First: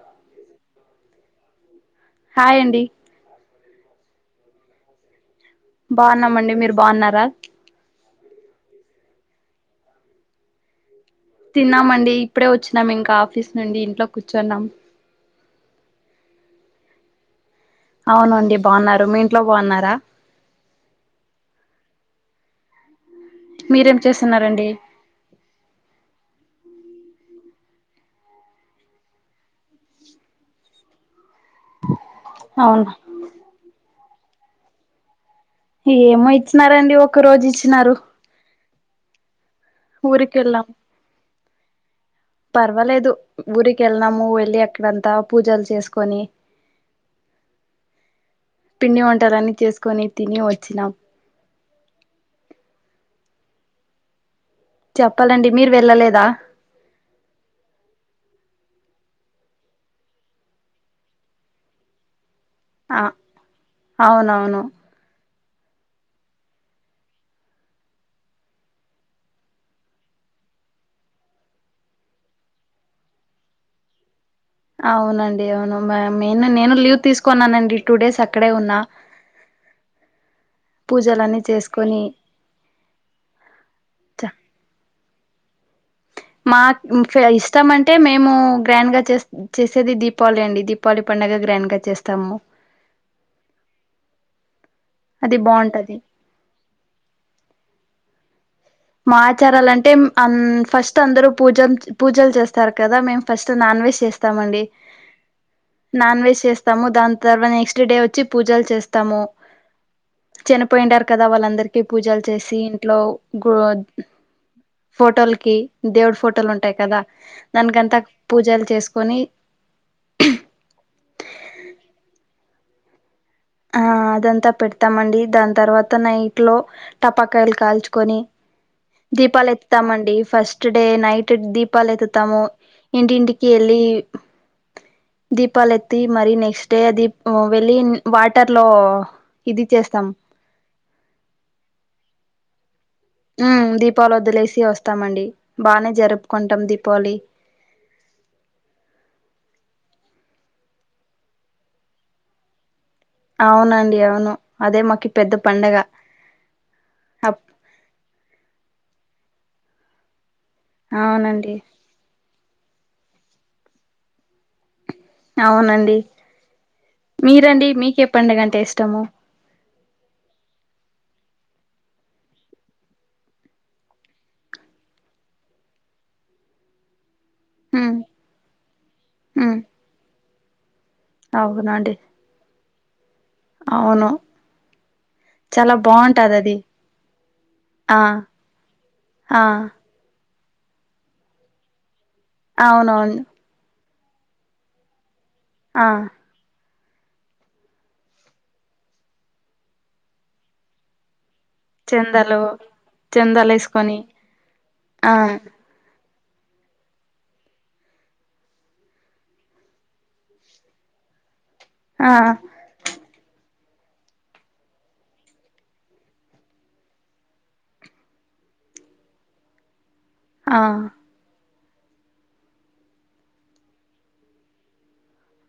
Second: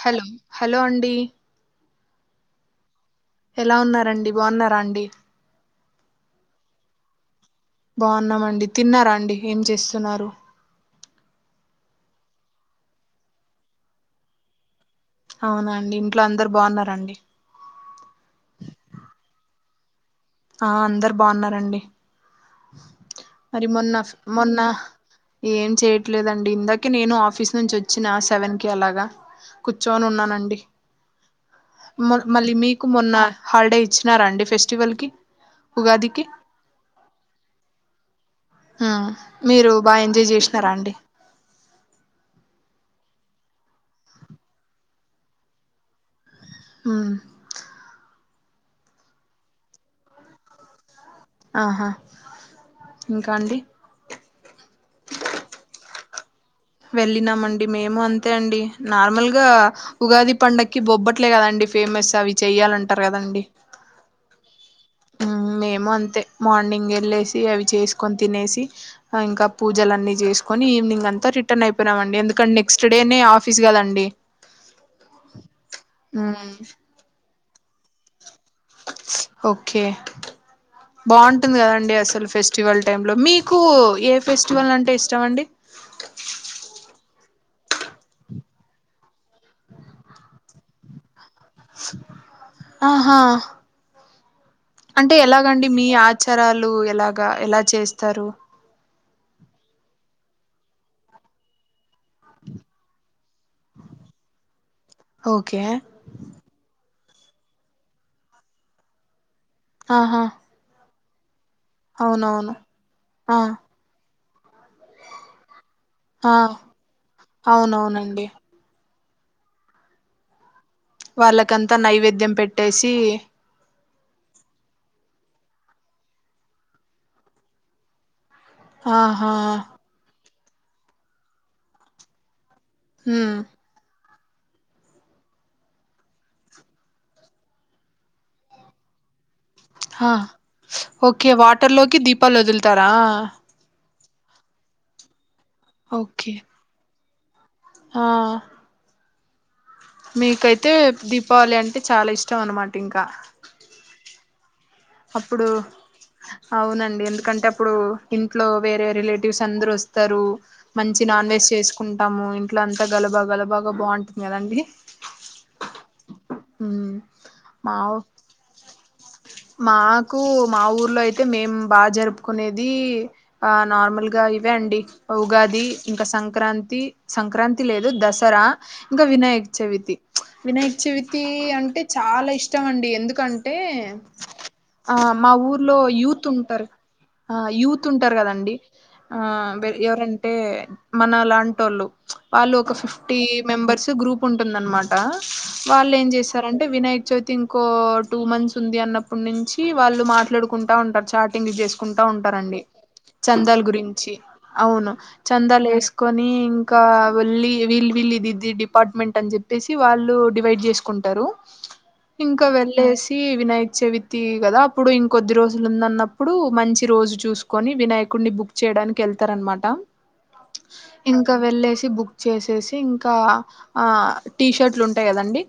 Hello hello అండి hi అండి ఎలా ఉన్నారండి బాగున్నారా అండి బాగున్నామండి మీరు బాగున్నారా బాగున్నామ అండి తిన్నారా అండి ఏం చేస్తున్నారు తిన్నామండి ఇప్పుడే వచ్చినాం ఇంకా ఆఫీస్ నుండి ఇంట్లో కూర్చున్నాం అవునా అండి ఇంట్లో అందరు బాగున్నడి అవునండి బాగున్నారు మీ ఇంట్లో బాగున్నారా ఆ అందరు బాగున్నారండి మరి మొన్న మీరేం మొన్న చేస్తున్నారండి ఏం చేయట్లేదండి ఇందాక అే నేను ఆఫీస్ నుంచి వచ్చిన సెవెన్ కి అలాగా కూర్చోని ఉన్నానండి మళ్ళీ అవును మీకు మొన్న హాలిడే ఇచ్చిన న్నారా అండి ఫెస్టివల్కి ఏమో ఇచ్చినారండి ఒక రోజు ఇచ్చ చినారు ఆ మీరు బాగా ఎంజాయ్ వెళ్ళాం చేసినారా అండి పర్వాలేదు ఊరికి వెళ్ళనాము వెళ్ళి అక్కడంతా పూజలు చేసుకొని అ పిండి వంటారని చేసుకొని తిని వచ్చినాం ఆహా ఇంకా అండి చెప్పాలండి మీరు వెళ్ళలేదా వెళ్ళినామండి మేము అంతే అండి నార్మల్గా ఉగాది పండకి బొబ్బట్లే కదండి ఫేమస్ అవి ఆ చెయ్యాలంటారు కదండి అవునవును మ్ మేము అంతే మార్నింగ్ వెళ్ళేసి అవి చేసుకొని తినేసి ఇంకా పూజలు అన్నీ చేసుకొని ఈవినింగ్ అంతా రిటర్న్ అయిపోయినామండి ఎందుకంటే నెక్స్ట్ డేనే ఆఫీస్ కదండి అవునండి అవును నేను మ్ నేను లీవ్ తీసుకు కొన్నానండిూ డేస్ అక్కడే ఉన్నా ఓకే పూజలన్నీ బాగుంటుంది కదండి చేసుకొని అసలు ఫెస్టివల్ టైమ్ లో మీకు ఏ ఫెస్టివల్ అంటే ఇ చవడి ఇస్తాం అంటే మేము గ్రాండ్గా చే చేసేది దీపావళి అండి దీపావళి పడుగ గ్రాండ్గా వచ్చేస్తాము ఆహా అంటే ఎలాగండి మీ ఆచారాలు ఎలాగా ఎలా చేస్త తరు మా ఆచారాలంటే ఫస్ట్ అందరు పూజ పూజలు చేస్తారు కదా మేము ఫస్ట్ నాన్ వెజ్ చేస్తామండి ఓకే నాన్ వెజ్ చేస్తాము దా తర్వాత నెక్స్ట్ డే వచ్చి పూజలు చేస్తాము ఆహా చిన్నపోయింటకి కదా వాళ్ళంద రికి పూజలు అవునవును చేసి ఇంట్లో ఆ గుళ్ళొ ఫోటోలకి దేవుడు ఆ ఫోటోలు ఉంటాయి కదా దానికంతా అవునవునండి పూజలు చేసుకు కొనీ వాళ్ళకంతా నైవేద్యం పెట్టి ట్టేసి ఆ అదంతా పెడతామండి దాని తర్వాత నైట్ లో టపాకాయలు కాల్చుకొని ఆహా దీపాలు ఎత్తుతామండి ఫస్ట్ నస్ట్ డే నైట్ దీపాలు ఎత్తుతాము ఇంటి హ్మ్ ఇంటికీ ఎళ్ళీ దీపాలు ఎత్తి మరి నెక్స్ట్ డే అ దీప్ వెళ్ళి వాటర్ లో ఇది చేస్తాం హి ఓకే వాటర్ లోకి దీపాలు వదులుత తర పలు వద్దలేసి వస్తామండి బానే ఓకే జరుపుకుంటాం దీప్ పోలి ఆ... మీకైతే దీపావళి అంటే చాలా ఇష్టం అనమాట ఇంకా అవునండి అవును అదే మాకి పెద్ద అప్పుడు పండగ అవునండి అప్ ఎందుకంటే అప్పుడు ఇంట్లో వేరే రిలేటివ్స్ అందరూ వస్తారు మంచి నాన్ వెజ్ అవునండి చేసుకుంటాము ఇట్ల అంతా గలబా గలబాగా బావుంటుంది కదండి అవునండి హ్మ్ మీరండి మా మీకె పండగంటే ఇష్టము మాకు మా ఊర్లో అయితే మేం బాగా జరుపుకునేది ఆ నార్మల్గా ఇవే అండి ఉగాది ఇంకా సంక్రాంతి సంక్రాంతి లేదు ఉమ్ దసరా ఇంకా వినాయక ఉమ్ చవితి వినాయక చవితి అంటే అవునండి చాలా ఇష్టం అండి ఎందు కంటే అవును ఆ మా చాలా ఊర్లో యూత్ బాగుంటది అది ఉంటరు ఆ యూత్ ఆ ఉంటారు కదండి ఆ ఆర ఎవర టే మన లాంటోళ్ళు వాళ్ళు ఒక అవునవును ఫిఫ్టీ మెంబర్స్ గ్రూప్ ఉంటుందన్మాట ఆ వాళ్ళు ఏం చేస్తారంటే వినాయక చవితి ఇంకో టూ మంత్స్ ఉంటుంది అన్నప్పటి నుంచి వాళ్ళు మాట్లాడుకుంటా ఉంటారు చాట్ టింగ్ చేసుకుంటా చందాలు ఉంటారండి చందాలు చందాల్ వేసుకొని గురించి అవును ఆ చందాల్ వేసు కొని ఇంకా వళ్ళీ వీళ్ళు వీళ్ళు ఇది ఇది డిపార్ట్మెంట్ అని చెప్పేసి వాళ్ళు డివైడ్ చేసుకుంటారు ఆ ఇంక వెళ్ళేసి వినాయకచవితి కదా అప్పుడు ఇంకొద్ది రోజులు ఉందన్నప్పుడు మంచి రోజు చూసుకొని వినాయకుడిని బుక్ చేయడానికి ఎళ్తారన్నమాట ఆ ఇంక వెళ్ళే సి బుక్ చేసేసి ఇంకా ఆ టీషర్ట్లు ఉంటయి కదండి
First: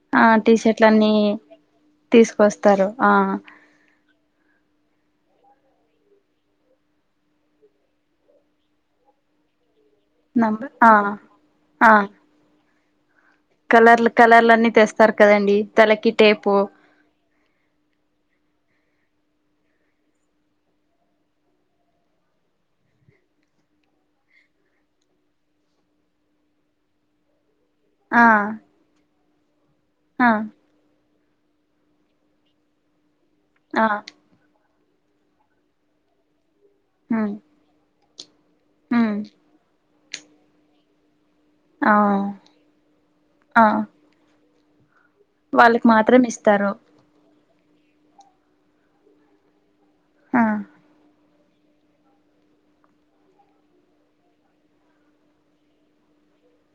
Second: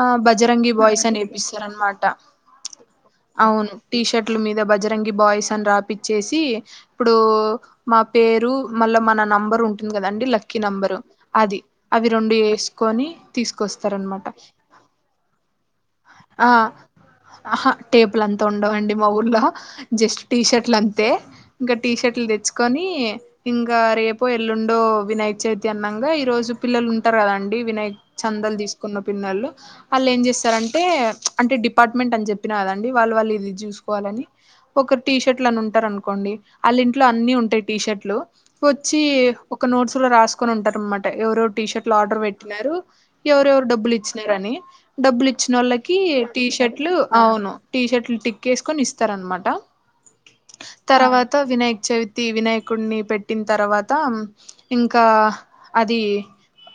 ఆ బజరంగి బాయ్స్ అనేపిస్తారనమాట వస్తరు ఆ టీ షర్ట్ల మీద బజరంగి బాయ్స్ అని రాపిచ్చేసి ఇప్పుడు మా పేరు మళ్ళ మన నంబర్ ఉం టుంది కదండి లక్కీ నంబర్ ఆ నెంబరు అది ఆ అవి రెండు ఏసి కొని కలర్లు కలర్లు. అన్ని తెస్తారు కదండి తలకి ఆ టేపు ఆహా టేపులు అంతా ఉండవుండి మా ఊర్లో జస్ట్ టీ షర్ట్లు అంతే ఇంకా టీ షర్ట్లు తెచ్చుకొని ఇంకా రేపో ఎల్లుండో వినాయ చవితి అన్నంగా ఈ రోజు పిల్లలు ఉంటారు కదండి వినాయక్ ఆ చందలు తీసుకున్న పిన్నళ్లు వాళ్ళు ఏం ఆ చేస్తారంటే అంటె డిప్ అపార్ట్మెంట్ అని చెప్పినదండి వాళవళ్ళు లని ఆ చూసుకోవాలని ఒకర్ టీ షర్ట్లని ఉంటార్ అనుకోండి ఆళ్ళ ఇంట్లో ఉమ్ అన్ని ఉంటయి టీ షర్ట్లు వచ్చీ ఉమ్ ఒక నోట్స్ లో రాసుకోని ఉంటారన్నమాట ఎవర్ టీ షర్ట్లు ఆ ఆర్డర్ పెట్టినారు ఆ ఎవరెవరు డబ్బులు ఇచ్చినరని డబ్బులు వాళ్ళకి ఇచ్చినోళ్ళకి మాత్రం టి ఇస్తారు షట్లు అవును టీ షర్ట్లు టిక్ ఏసుకొని ఇస్తారన్మాట ఆ తర్వాత త్త వినాయక్ చవితి వినాయకుడిని పెట్టిన్తర్వాత ఇంకా అదీ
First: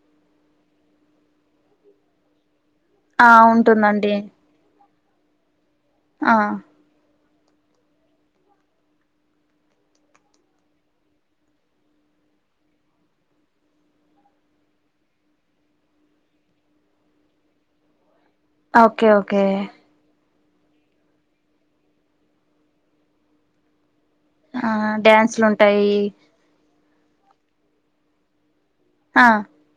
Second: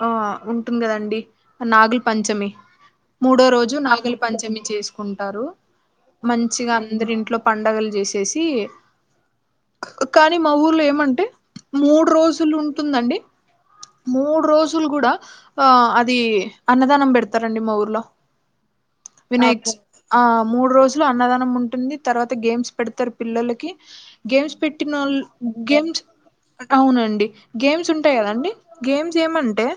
ఆ ఉంటుంది కదండి నాగుల్ పంచమి ఆ ఉంటుందండి చేసుకుంటారూ ఆ మంచిగా అందరి ఇంట్లో పండగలు చేసేసి కానీ మా ఊర్లో ఏమంటే మూడు రోజులు ఉంటుందండి మూడు రోజులు కూడా ఆ అది అన్నదానం పెడతారండి మా ఊర్లో ఓకె ఓకే వినాయక్ ఆ మూడు రోజులు అన్నదానం ఉంటుంది తర్వాత గేమ్స్ పెడతారు పిల్లలకి గేమ్స్ ఆ పెట్టినోళ్ళు డ్యాన్సులు ఉంటాయి గేమ్స్ అవునండి గేమ్స్ ఉంటాయి కదండి గేమ్స్ ఆ ఏమ్మంటే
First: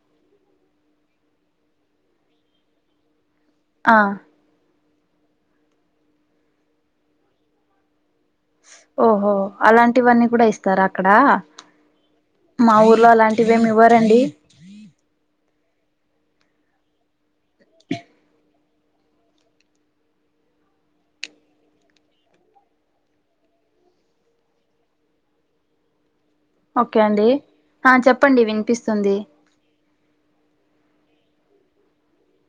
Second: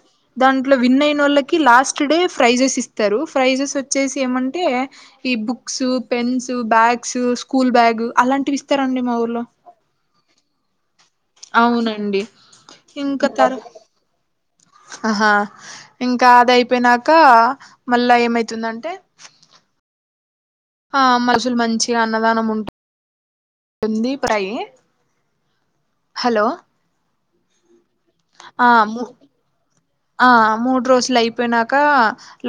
దాంట్లో విన్ అయిన వాళ్ళకి లాస్ట్ డే ఫ్రైజెస్ ఇస్తారు ఫ్రైజెస్ ఆ చ్చేసి ఏమంటే ఈ books pens bags school bag అలాంటివి ఇస్తారండి మా ఓహో ఊర్లో అలాంటివన్నీ కూడ ఇస్త్ తరా అక్కడ అవునండి మా ఊర్లో ఇంకా తర్ అలాంటివిమి ఇవ్వారంండి ఆహా ఇంకా అది అయిపోయినాక మళ్ళ ఏమైతుందంటే ఆ మనుషుల్ మంచిగ అన్నదానం ఉంటె ఎంది ప్రై హలో ఒకే అండీ ఆ చెప్పండి ఆ మూ వినిపిస్తుంది ఆ మూడు రోజులు అయిపోయినాక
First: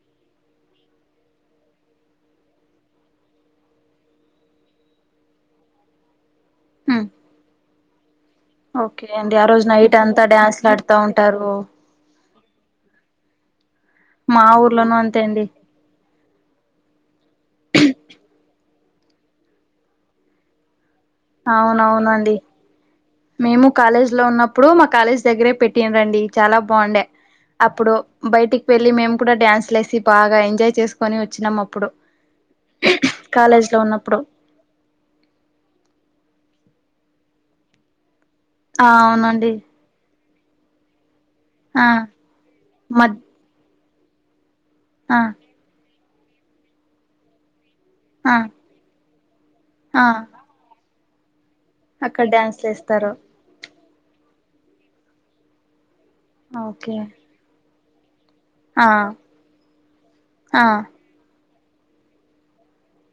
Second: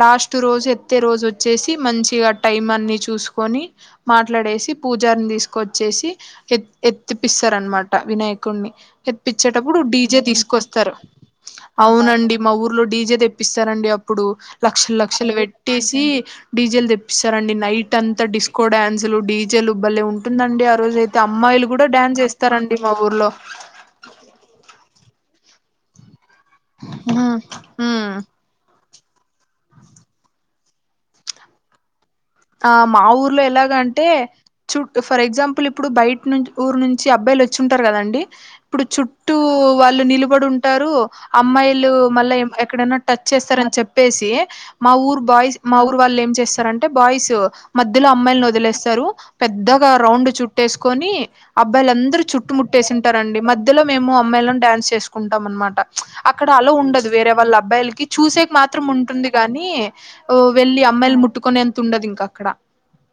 లాస్ట్ రోజు ఎత్తే రోజు వచ్చేసి మంచిగా టైం అన్ని చూసుకొని మాట్లాడేసి పూజని తీసుక వచ్చేసి ఎత్ ఉమ్ ఎత్తిపిస్తారనమాట వినాయక్ ఓకే అండి ఆ రోజు తెప్పించేటప్పుడు నైట్ డీజే అంతా డ్యాన్స్లు తీసుకొస్తారు ఆడుతా ఉంటారు అవునండి మా ఊర్లో డీజే తెప్పిస్తే డి అప్పుడు మా లక్షల ఊర్లోనూ అంతే లక్షలు అండి పెట్టే డీజెల్ తెప్పిస్తారండి నైట్ అంతా డిస్ డాన్సులు డీజెలు ఉబ్బల్లే ఉంటుందండి ఆ రోజు అయితే అమ్మాయిలు కుడ డాన్స్ అవునవునండి ఏస్తారండి మా ఊర్లొ మేము కాలేజ్ లో ఉన్నప్పుడు మా కాలేజ్ దగ్గరే పెట్ట్ టీమ్ రండి చాలా బాగుండె ఉమ్ అప్పుడు ఉమ్ బయటికి వెళ్ మళ్ళి మేము కూడా డ్యాన్స్ లేసి బాగా ఎంజాయ్ చేసుకొని వచ్చినం అప్పుడు ఆ మా ఊర్లొ కాలేజ్ ఎలాగ లో అంటే ఉన్నప్పుడు చుట ఫర్ ఎగ్జాంపుల్ ఇప్పుడు బయట నుంచి ఊరు నుంచి అబ్బాయిలు వచ్చి ఉంటారు కదండి ఇప్పుడు ఆ చుట్టూ అవునండి వాళ్ళు నిలుపు ఇప్పుడు ఉంటారు అమ్మాయిలు ఆ మళ్ళా ఎక్కడైనా మద్ టచ్ చేస్తారని చెప్ప పెసి మా ఆ ఊరు బాయ్స్ మా ఊ వాళ్ళ ఏం చేస్తారంటే బాయ్స్ మధ్యలో ఆ అమ్మాయిని వదిలేస్తారు పెద్దగా ఆ రౌండ్ చుట్టే కొని అబ్బాయిల అందరు అక్కడ డ్యాన్స్లు చుట్టుముట్టేసి ఏస్తారు ఉంటారండి మ్య మధ్యలో మేము అమ్మాయిలను డ్యాన్స్ చేసుకుంటాం అనమాట అక్కడ అలా ఓకే ఉండదు వేరే వాళ్ళ అబ్బాయిలకి చూసేకి మాత్రం ఆ ఉంటుంది గాని ఆ వెళ్ళి అమ్మాయిలు ముట్టుకు కోనేంత తుండదు ఇంకా అక్కడ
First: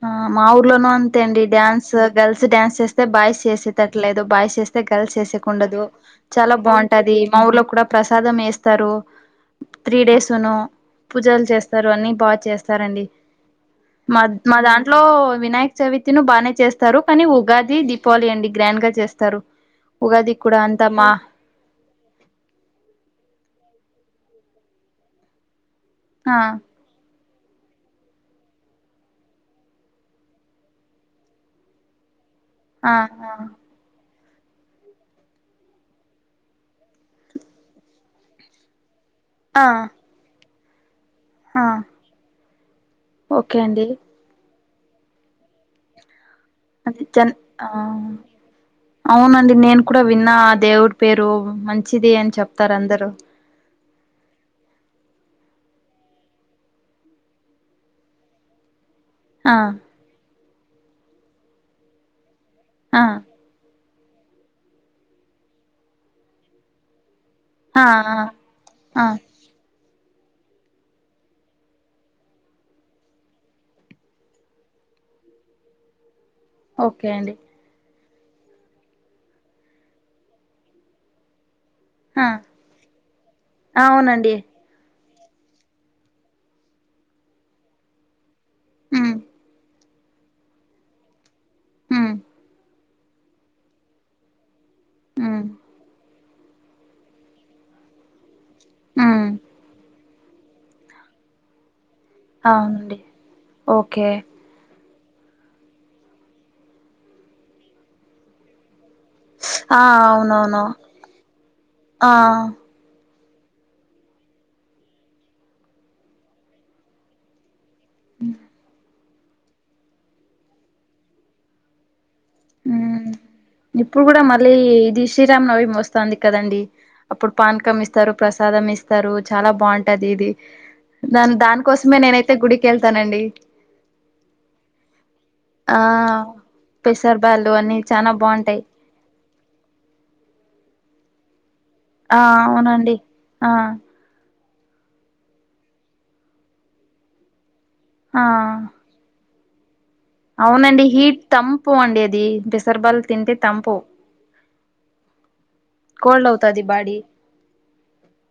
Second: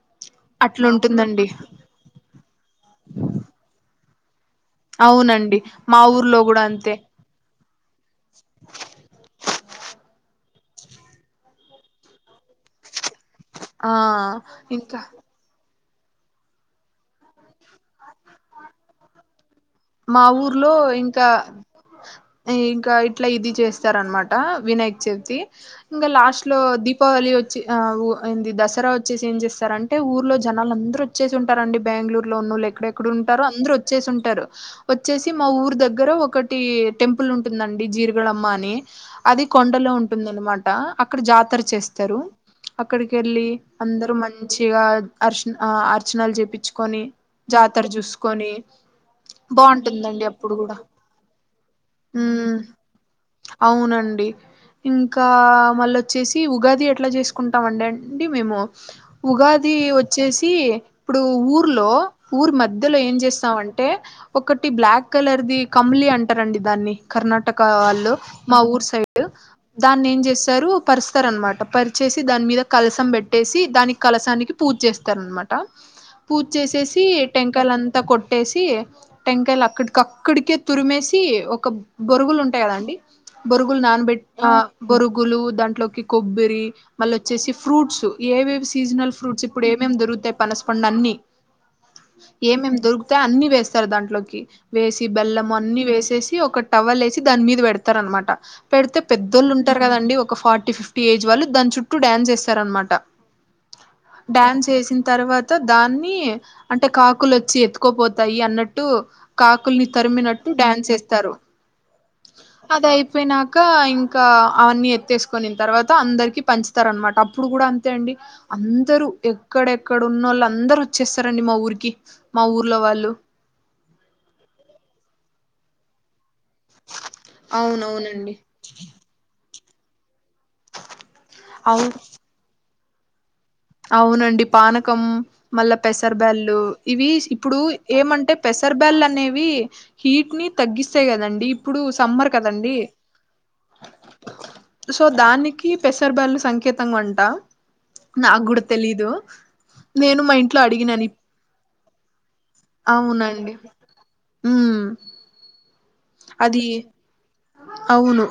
ఆ మా ఊర్లోనూ అంతే అండి అట్లుంటుందండి డ్యాన్స్ గర్ల్స్ డ్యాన్స్ చేస్తే బాయ్స్ చేసేట ఇట్లేదో భాష చేస్తే గల్స్ అవునండి చేసేకుండదు మా ఊర్లో చాలా కూడా అంతే బాగుంటది మా ఊర్లో కూడా ప్రసాదం వేస్తారు త్రీ డేస్ పూజలు చేస్తారు అన్ని బాగా చేస్తారండి ఆ మా మా దాంట్లో ఇంకా వినాయ వినాయక చవితిను బాగానే చేస్తారు కానీ ఉగాది దీపావళి అండి గ్రాండ్ గా చేస్తారు మా ఉగాది కూడా ఊర్లో అంతా మా ఇంకా ఇంకా ఇట్లా ఇది చేస్త ఇస్తారనమాట వినాయక్ చవితి ఇంకా ఆ లాస్ట్ లో దీపావళి వచ్చ ఏంది దసరా వచ్చే ఏం చేస్తారు అంటే ఊర్లో జనాలు అందరుూ వచ్చేసి ఉంటారండి బంగళూరు లోలు ఆ ఎక్కడెక్కడ ఉంటారో అందరు వచ్చేసి ఉంటారు అంటారు వచ్చేసి మా ఊరు దగ్గర ఒకటి టెంపుల్ ఉంటుందండి జీర్గళమ్మ అని అది ఆ ఆ కొండలో ఉంటుంది అనమా ట అక్కడ జాతర ఆ చేస్తరు అక్కడికెళ్ళి ఓకే అండి అందరు మం చ్చిగా అర్స్ అర్చనలు చెప్ ప్పిచ్చుకొని అది జన్ ఆ జాతర జూసుకొని అవునండి నేను కూడా విన్నా ఆ దేవుడి పేరు మంచిది అని ఉమ్ చెప్తారు అందరూ అవునండి ఇంకా మళ్ళొచ్చేసి ఉగాది ఎట్లా చేసుకుంటాం అండి అండి మేము ఆ ఉగాది వచ్చేసి సి ఇప్పుడు ఊర్లో ఊరి మధ్యలో ఆ ఏం చేస్తామం టే ఒకటి బ్లాక్ కలర్ ది కమ్లీ అంటారండి దాన్ని కర్ణటక ఆ వాల్లో ఆ మా ఊరూ ఆ సైడ్ దాన్ని ఏం చేస్తారు పరుస్తార్ అనమాట పరిచేసి దాని మీద కలసం పెట్టేసి దానికి కలసానికి పూజ చేస్తార అనమాట పూజ చేసేసి ఓకే అండి టెంకాయలు అం త్త కొట్టేసి టెంకాయలు అక్కడికి అక్కడికే తురిమేసి ఒక్ ఒక ఆ బొరుగులు ఉంటాయి కదండి బొరుగులు నానబెట్టి అవునండి ఆ బొరుగు గులు దాంట్లోకి కొబ్బరి మళ్ళ వచ్చేసి ఫ్రూట్స్ ఏ వే సీజనల్ ఉమ్ ఫ్రూట్స్ ఇప్పుడు ఏ మేం దొరుకుతాయి పనసు పండు అన్ని ఉమ్ ఏమేం దొరుకు ద అన్ని వేస్ త్తారు దాంట్లోకి వేసి ఉమ్ బెల్లం అన్ని వేసేసి కి ఒక టవల్ వేసి దాని మీద పెడతారు అన్నమాట పెడితే ఉమ్ పెద్దోళ్ళు ఉంటారు కదండి ఒక ఫార్టీ ఫిఫ్ టీ ఏజ్ వాళ్ళు దాని చుట్ ట్టు డాన్స్ ఏస్తారు అన్నమాట అవునండి ఓకే డాన్స్ ఏసిన తర్వాత దాన్ని అంటే కాకులు వచ్చి ఎత్తుకోపోతాయి అన్నట్ టు ఆ కాకుల్ని తరిమినట్టు అవునవును డ్యాన్స్ వేస్తారు ఆ పోయినాక ఇంకా అవన్నీ ఎత్తేసుకుని తర్వాత అందరికి పంచుతారు అన్నమాట అప్పుడు కూడా అండి అందరూ ఎక్కడెక్కడ ఉన్న వాళ్ళు అందరు వచ్చేస్తారండి మా ఊరికి మా ఊర్లో వాళ్ళు ఇప్పుడు కూడా మళ్ళీ ఇది శ్రీరామ్ నవి వస్తుంది కదండి అప్పుడు పానకం ఇస్తారు అవునవునండి ప్రసాదం ఇస్తారు చాలా బాగుంట దీదది నా అవు దానికోసమే నేనైతే గుడికి క వెళ్తానండి అవునండి పానకం మళ్ళా ఆ పెసర బ్యాల్ళు ఇవి పెసర్ బ్యాళ్ళు ఇప్పుడు అన్ని చానా ఏమంటే బాగుంటాయి పెసర్ బ్యాల్ అనేవి హీట్ ని తగ్గిస్తాయి కదండి ఇప్పుడు ఆ సమ్మర్ కదండి అవునండి ఆ సో దానికి పెసర బ్యాళ్లు సంకేతంగా ఉంటా ఆ నా గుడ తెలిదు అవునండి హీట్ తంపు అండి అది పెసర బ్యాళ్ళు తింటే అవునండి తంపు ఉమ్ కోల్డ్ అవుతాది అది బాడీ అవును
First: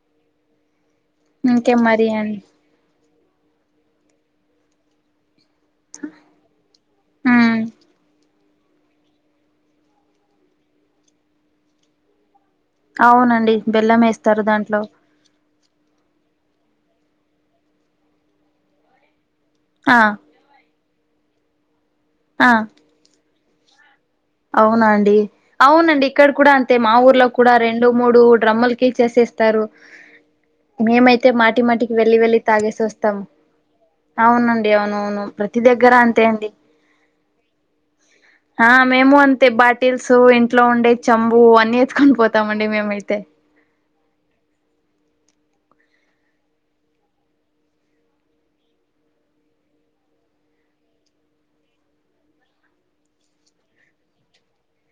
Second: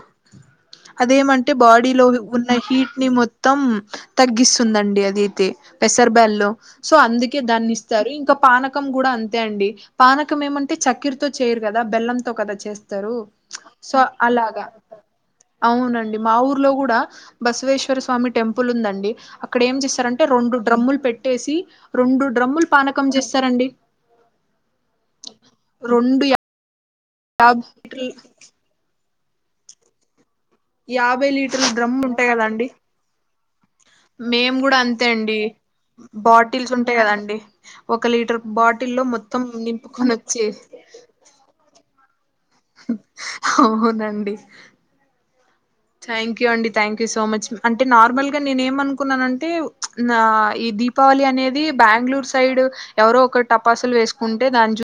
అదేమంటే ఇంకే బాడీలో మరి అండి ఉన్న హీట్ ని మొత్త మొత్తం తగ్గిస్తుందండి అదియితే పెసర్ బ్యాల్ లో సో అందుకే ఉమ్ దాన్ని ఇస్తారు ఇంకా పానకం కూడా అంతే అండి పానకం ఏమంటే చక్కిరి తో చేయరు కదా బెల్లం కద అవునండి సో బెల్లం వేస్తారు అలగా దాంట్లో అవునండి మా ఊ లో కూడా బసవేశ్వర స్వామి టెంపుల్ ఉందండి ఇక్కడం ఏం ఆ చేశారంటేె రెండు డ్రమ్ములు పెట్టేసి రెండు డ్రమ్ములు పానకం చేస్త స్తరండి అవునండి అవునండి రెండు ఇక్కడ కూడా అంతే అయితే మా ఊర్లో కూడా యాబ్ రెండు మూడు డ్రమ్ముల క చేేసేస్త ఇస్తారు యాభై మేమైతే మాటి లీటర్ల మాటికి వెళ్లి వెళ్ళి తాగేసి వస్తాము మేమ్ అవునండి కూడా అంతే అవునవును అండి ప్రతి దగ్గర అంతే అండి బాటిల్స్ ఉంటాయి కదండి ఒక లీటర్ ఆ బాటిల్ మేము అంతే బాటిల్స్ ఇంట్లో ఉండే చంబు అన్ని ఖంపోతే అవునండి థ్యాంక్ యూ అండి థ్యాంక్ యూ సో మచ్ అంటే నార్మల్గా నేను ఏమ అనుకున్నానంటే నా ఈ దీపావళి అనేది బెంగళూరు సైడ్ ఎవరో ఒక టపాసులు వేసుకుంటే దాని చూ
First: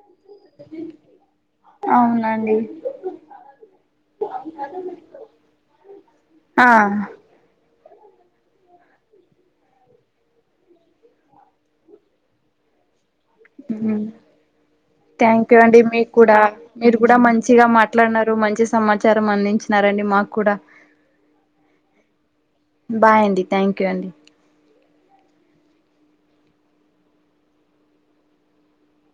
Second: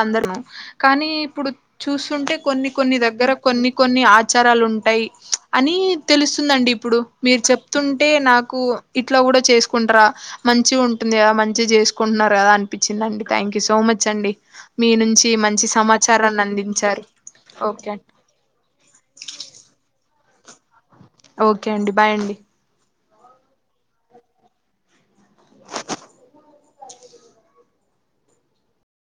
సందర్భం కానీ ఇప్పుడు చూస్తుంటే అవునండి కొన్ని కొన్ని దగ్గర కొన్ని కొన్ని ఆచారాలు ఉంటాయి అని ఆ తెలుస్తుందండి ఇప్పుడు మీరు చెప్ తుంటే నాకు ఇట్లా కూడా చేసుకుంటార మంచి ఉంటుంది కదా మంచిగా చేసుకుంటున్నారు కదా అనిపించిందిండి thank you so hmm much అండి మీ నుంచి థ్యాంక్ యూ మంచి అండి మీకు కూడా సమాచారాన్ని మీరు అందించారు కూడా మంచిగా ఓకే మాట్లాడిన మంచి సమాచారం అందించినారండి మా కూడా ఓకే అండి బాయ్ అండి బాయ్ అండి థ్యాంక్ యూ అండి